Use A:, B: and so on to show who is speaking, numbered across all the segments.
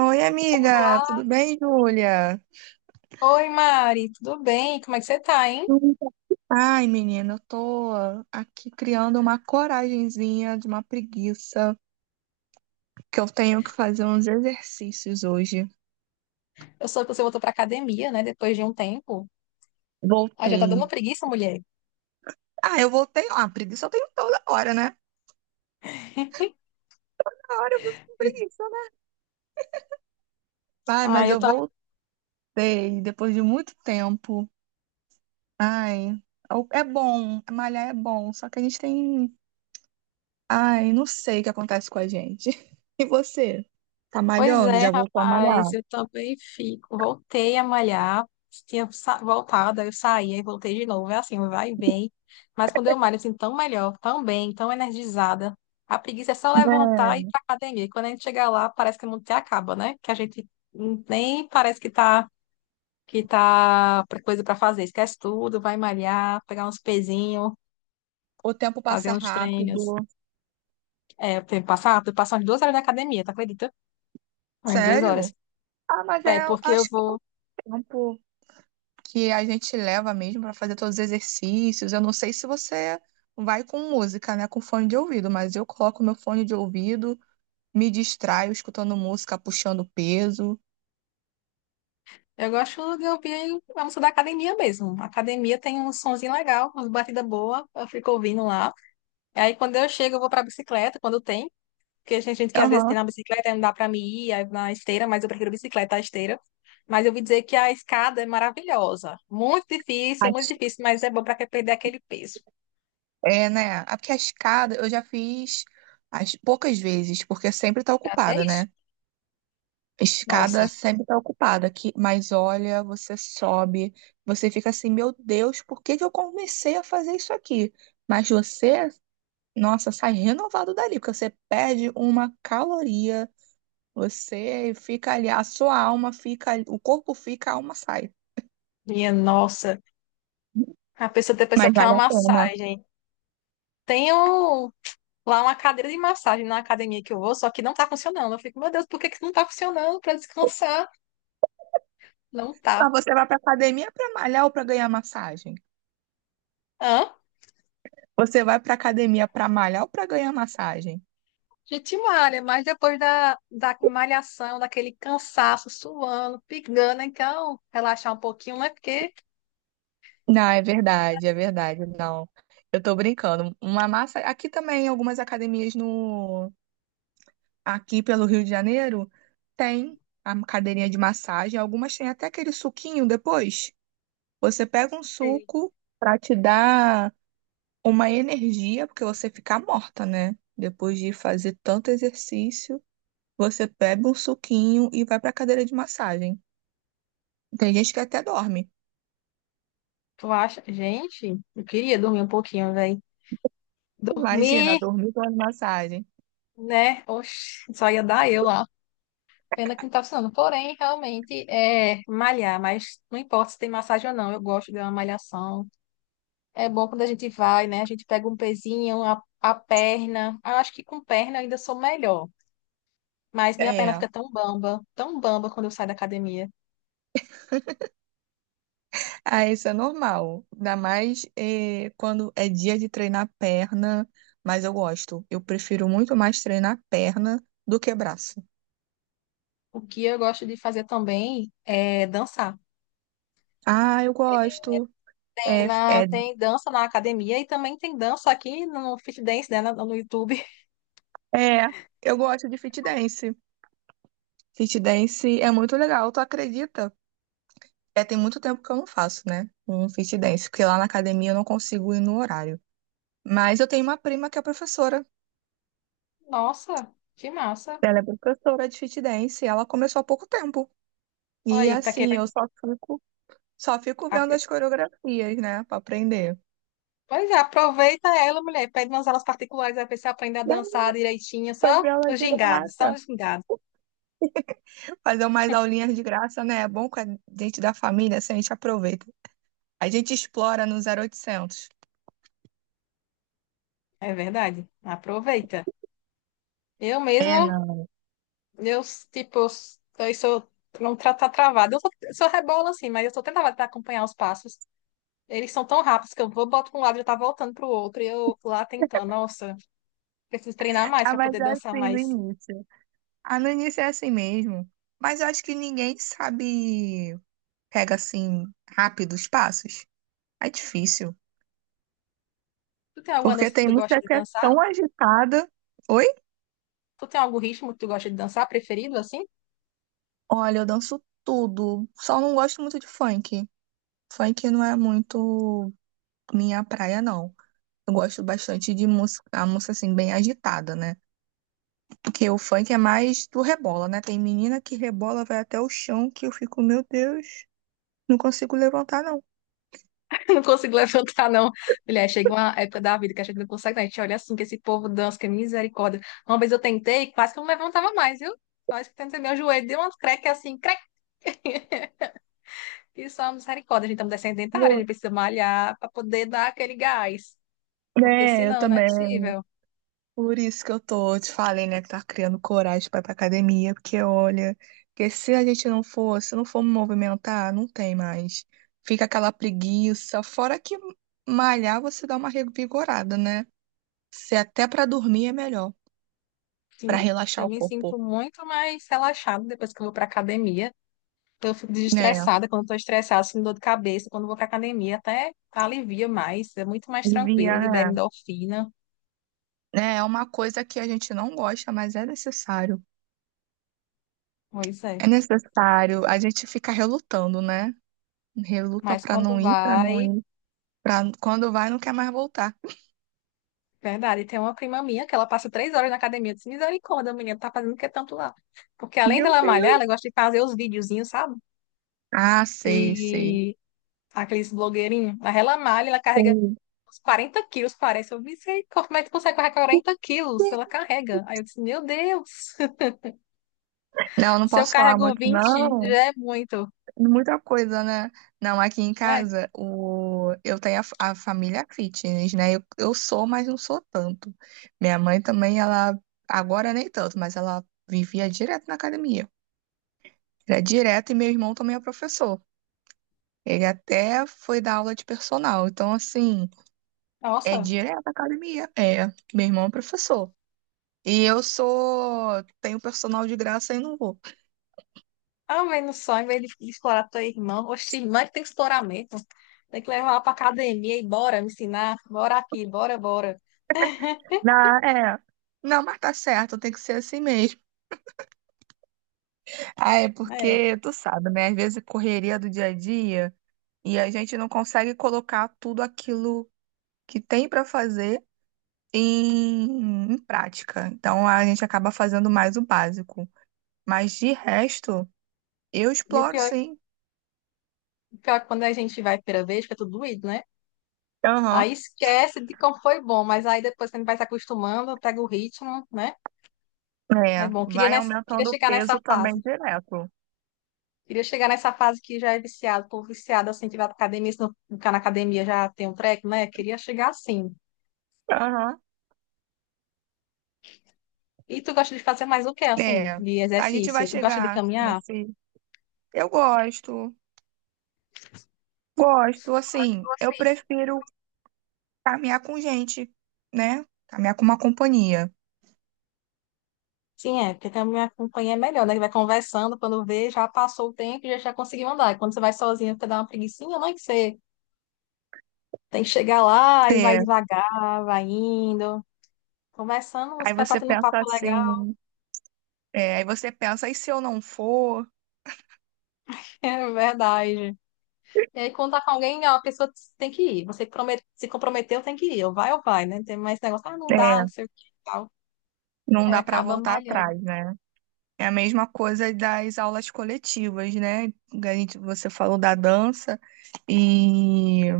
A: Oi, amiga,
B: Olá,
A: tudo bem, Júlia?
B: oi Mari, tudo bem? Como é que você tá, hein?
A: Tudo. Ai, menina, eu tô aqui criando uma coragenzinha de uma preguiça, que eu tenho que fazer uns exercícios hoje.
B: Eu soube que você voltou pra academia, né, depois de um tempo. Ah, já tá
A: Voltei.
B: dando preguiça, mulher.
A: Ah, eu voltei. Ah, preguiça eu tenho toda hora, né? Toda hora eu vivo com
B: Eu-
A: preguiça, né? Ai,
B: Ah,
A: mas
B: eu
A: eu
B: também.
A: voltei depois de muito tempo. Ai, é bom, malhar é bom, só que a gente tem. Ai, não sei o que acontece com a gente. E você? Tá
B: Pois
A: malhando?
B: é,
A: Já voltou a
B: rapaz,
A: malhar?
B: eu também fico. Voltei a malhar, tinha voltado, aí eu saí, aí voltei de novo. É assim, vai e vem. Mas quando eu malho, assim, tão melhor, tão bem, tão energizada. A preguiça é só levantar e
A: Né?
B: ir pra academia. E quando a gente chegar lá, parece que o mundo até acaba, né? Que a gente nem parece que tá. Que tá coisa para fazer. Esquece tudo, vai malhar, pegar uns pezinhos,
A: O tempo
B: fazer
A: passa
B: uns treinos.
A: rápido.
B: É, eu tenho que passar, eu passo umas 2 horas na academia, tá, acredita? Umas 2 horas.
A: Sério? Ah, mas
B: É,
A: é,
B: porque eu
A: acho que é o
B: vou.
A: tempo que a gente leva mesmo para fazer todos os exercícios. Eu não sei se você vai com música, né, com fone de ouvido, mas eu coloco meu fone de ouvido, me distraio escutando música, puxando peso.
B: Eu gosto de ouvir a música da academia mesmo. A academia tem um sonzinho legal, uma batida boa, eu fico ouvindo lá. Aí quando eu chego, eu vou pra bicicleta, quando tem. Porque tem gente que às vezes
A: Aham.
B: tem na bicicleta, aí não dá pra me ir, aí na esteira, mas eu prefiro bicicleta à esteira. Mas eu ouvi dizer que a escada é maravilhosa. Muito
A: As-
B: difícil, mas é bom pra quem perder aquele peso.
A: É, né? Ah, porque a escada eu já fiz as poucas vezes, porque sempre tá
B: Já
A: ocupada,
B: fez?
A: né?
B: Nossa,
A: Escada sempre tá ocupada, que, mas olha, você sobe, você fica assim, meu Deus, por que que eu comecei a fazer isso aqui? Mas você, nossa, sai renovado dali, porque você perde uma caloria, você fica ali, a sua alma fica, ali, o corpo fica, a alma sai.
B: minha nossa. A pessoa tem, pessoa
A: Mas
B: que quer uma
A: vale a pena.
B: massagem. Tem um- Lá uma cadeira de massagem na academia que eu vou, só que não tá funcionando. Eu fico, meu Deus, por que que não tá funcionando? Pra descansar? Não
A: Pra
B: tá.
A: você vai pra academia pra malhar ou pra ganhar massagem?
B: Hã?
A: Você vai pra academia pra malhar ou pra ganhar massagem?
B: Gente malha, mas depois da malhação, daquele cansaço, suando, pingando, então relaxar um pouquinho, né? Porque...
A: Não, é verdade, é verdade. Não, eu tô brincando. Uma massa. Aqui também, algumas academias no. Aqui pelo Rio de Janeiro, tem a cadeirinha de massagem. Algumas têm até aquele suquinho depois. Você pega um
B: Sei.
A: suco pra te dar uma energia, porque você fica morta, né? Depois de fazer tanto exercício, você pega um suquinho e vai pra cadeira de massagem. Tem gente que até dorme.
B: Tu acha, gente, eu queria dormir um pouquinho, velho.
A: Imagina,
B: Dormir,
A: dormir com massagem.
B: né? Oxi, só ia dar eu lá. Pena que não tá funcionando. Porém, realmente é malhar, mas não importa se tem massagem ou não, eu gosto de uma malhação. É bom quando a gente vai, né? A gente pega um pezinho, a perna. Eu acho que com perna eu ainda sou melhor. Mas minha perna
A: É.
B: fica tão bamba quando eu saio da academia.
A: Ah, isso é normal. Ainda mais quando é dia de treinar perna, mas eu gosto. Eu prefiro muito mais treinar perna do que braço.
B: O que eu gosto de fazer também é dançar.
A: Ah, eu gosto.
B: Tem,
A: É,
B: na,
A: é,
B: tem dança na academia e também tem dança aqui no Fit Dance, né, no YouTube.
A: é. Eu gosto de fit dance. Fit dance é muito legal, tu acredita? É, tem muito tempo que eu não faço, né? Um fit dance, porque lá na academia eu não consigo ir no horário. Mas eu tenho uma prima que é professora.
B: Nossa, que massa.
A: Ela é professora de fit dance, e ela começou há pouco tempo.
B: Olha
A: E
B: aí, pra quem
A: assim, eu
B: vai...
A: só fico. Só fico vendo
B: apro-
A: as coreografias, né, pra aprender.
B: Pois é, aproveita ela, mulher. Pede umas aulas particulares, aí pra você aprender a
A: E aí,
B: dançar direitinho, só
A: fazer aula
B: os
A: de
B: gingados,
A: graça.
B: só os gingados.
A: Fazer umas aulinhas de graça, né? É bom com a gente da família, assim, a gente aproveita. A gente explora no 0800.
B: É verdade. Aproveita. Eu
A: É,
B: mesmo
A: não.
B: Eu, tipo, eu sou, não tá, tá travado. Eu sou rebola, assim, mas eu sou, tão tentar acompanhar os passos. Eles são tão rápidos que eu vou, boto para um lado e tá voltando pro outro. E eu lá tentando, nossa, preciso treinar mais
A: Ah,
B: para
A: mas
B: poder
A: é
B: dançar
A: assim no
B: mais.
A: início. Ah, no início é assim mesmo. Mas eu acho que ninguém sabe, pega assim, rápido os passos. É difícil.
B: Tu tem alguma
A: Porque
B: dança que
A: tem
B: tu gosta
A: música
B: de
A: que é
B: dançar?
A: tão agitada. Oi?
B: Tu tem algum ritmo que tu gosta de dançar, preferido, assim?
A: Olha, eu danço tudo. Só não gosto muito de funk. Funk não é muito minha praia, não. Eu gosto bastante de música, a música assim, bem agitada, né? Porque o funk é mais do rebola, né? Tem menina que rebola, vai até o chão, que eu fico, meu Deus, não consigo levantar, não.
B: Não consigo levantar, não. Mulher, chega uma época da vida que a gente não consegue, não. A gente olha assim, que esse povo dança, que é misericórdia. Uma vez eu tentei, quase que eu não levantava mais, viu? Mas que tentei, meu joelho deu um creque assim, creque. E só misericórdia, a gente estamos descendentários, a
A: Vou.
B: gente precisa malhar para poder dar aquele gás. Porque
A: É, eu
B: senão não é
A: também.
B: possível.
A: Por isso que eu tô, te falei, né, que tá criando coragem pra ir pra academia, porque olha, porque se a gente não for, se não for movimentar, não tem mais. Fica aquela preguiça, fora que malhar você dá uma revigorada, né? Se até pra dormir é melhor. Para
B: Sim,
A: relaxar
B: eu
A: o
B: me
A: corpo.
B: sinto muito mais relaxada depois que eu vou para academia. Eu fico
A: Né,
B: desestressada. Quando estou estressada, sinto dor de cabeça, quando vou para academia, até alivia mais, é muito mais tranquilo,
A: devia,
B: libera
A: né?
B: endorfina.
A: É uma coisa que a gente não gosta, mas é necessário.
B: Pois
A: É
B: é.
A: necessário. A gente fica relutando, né? Reluta
B: Mas
A: pra
B: quando
A: não ir, pra não
B: vai...
A: ir. Pra... Quando vai, não quer mais voltar.
B: Verdade, tem uma prima minha que ela passa 3 horas na academia. Eu disse, misericórdia, menina, tá fazendo o que tanto lá? Porque além
A: Meu
B: dela malhar,
A: Deus.
B: ela gosta de fazer os videozinhos, sabe?
A: Ah, sei, sei.
B: De Aqueles blogueirinhos. Mas ela malha, ela carrega
A: Sei.
B: uns 40 quilos, parece. Eu disse, como é que tu consegue carregar 40 quilos? Ela carrega. Aí eu disse, meu Deus,
A: Não, não
B: se eu
A: posso falar
B: carrego
A: muito,
B: 20
A: não.
B: já é muito.
A: Muita coisa, né? Não, aqui em
B: É,
A: casa, o... eu tenho a, a família fitness, né? Eu sou, mas não sou tanto. Minha mãe também, ela, agora nem tanto, mas ela vivia direto na academia. Era direto, e meu irmão também é professor. Ele até foi dar aula de personal. Então, assim, é
B: nossa.
A: direto à academia. É, meu irmão é professor. E eu sou, tenho personal de graça e não vou.
B: Ao menos só, em vez de explorar tua irmã, oxe, irmã que tem que explorar mesmo. Tem que levar ela pra academia e bora me ensinar. Bora aqui, bora, bora.
A: Na, é. Não, mas tá certo, tem que ser assim mesmo. Ah, é
B: É.
A: porque tu sabe, né? Às vezes a correria do dia a dia e a gente não consegue colocar tudo aquilo que tem para fazer em prática. Então a gente acaba fazendo mais o básico. Mas de resto, eu
B: E
A: exploro sim.
B: o pior é que quando a gente vai a primeira vez, fica tudo doído, né? Aí
A: Aham.
B: esquece de como foi bom, mas aí depois quando vai se acostumando, pega o ritmo, né? É
A: É,
B: bom, queria,
A: vai
B: nessa, queria
A: aumentando o
B: chegar nessa
A: peso também
B: fase.
A: direto.
B: Queria chegar nessa fase que já é viciado, tô viciado assim, que vai pra academia, se não ficar na academia já tem um treco, né? Queria chegar assim.
A: Aham.
B: E tu gosta de fazer mais o quê, assim,
A: É,
B: de
A: a gente vai
B: exercício? Tu gosta de
A: chegar
B: caminhar?
A: nesse. Eu gosto, assim, eu
B: Vocês...
A: prefiro caminhar com gente, né? Caminhar com uma companhia.
B: Sim, é, porque caminhar minha companhia é melhor, né? Que vai conversando, quando vê, já passou o tempo e já conseguiu andar. E quando você vai sozinho, você dá uma preguicinha, não é que você tem que chegar lá e vai
A: É,
B: devagar, vai indo. Conversando, você
A: aí
B: vai
A: você
B: batendo um
A: pensa
B: papo legal.
A: assim, é, aí você pensa, e se eu não for?
B: É verdade. E aí, contar com alguém, ó, a pessoa tem que ir. Você que se comprometeu, tem que ir. Ou vai, né? Tem mais negócio, ah, não dá, não
A: É,
B: sei o que e tal.
A: não
B: Aí
A: dá para
B: acaba
A: voltar
B: malhando.
A: atrás, né? É a mesma coisa das aulas coletivas, né? Você falou da dança, e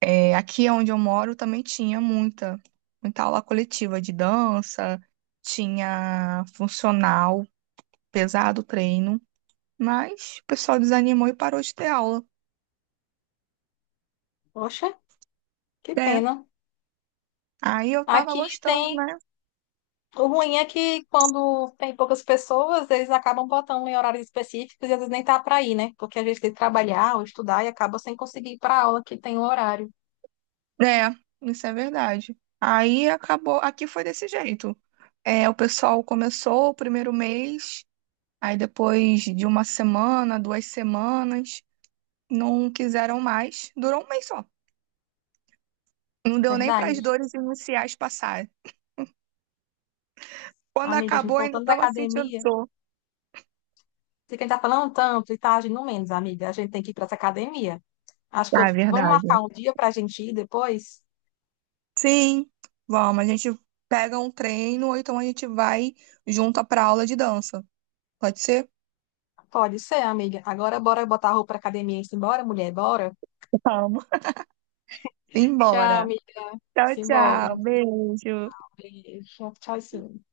A: é, aqui onde eu moro também tinha muita aula coletiva de dança, tinha funcional, pesado o treino, mas o pessoal desanimou e parou de ter aula.
B: Poxa, que
A: É,
B: pena.
A: aí eu tava
B: Aqui
A: gostando,
B: tem.
A: né?
B: O ruim é que quando tem poucas pessoas, eles acabam botando em horários específicos e às vezes nem tá pra ir, né? Porque a gente tem que trabalhar ou estudar e acaba sem conseguir ir pra aula que tem o horário.
A: É, isso é verdade. Aí acabou, aqui foi desse jeito. É, o pessoal começou o primeiro mês, aí depois de uma semana, duas semanas, não quiseram mais. Durou um mês só. Não deu nem para as
B: Verdade.
A: dores iniciais passarem. Quando
B: Amiga, a gente
A: acabou, ainda
B: voltando da
A: estava sentindo
B: academia.
A: dor.
B: Você quem tá falando tanto e tá agindo menos, amiga. A gente tem que ir pra essa academia. Acho que
A: Ah, é
B: eu... Vamos
A: verdade.
B: marcar um dia pra gente ir depois?
A: Sim, vamos, a gente pega um treino, ou então a gente vai junto para aula de dança. Pode ser?
B: Pode ser, amiga. Agora bora botar a roupa pra academia e simbora, mulher, bora?
A: Vamos.
B: Tchau,
A: Embora.
B: amiga.
A: Tchau,
B: Simbora.
A: tchau.
B: Um
A: Beijo.
B: beijo. Tchau, sim.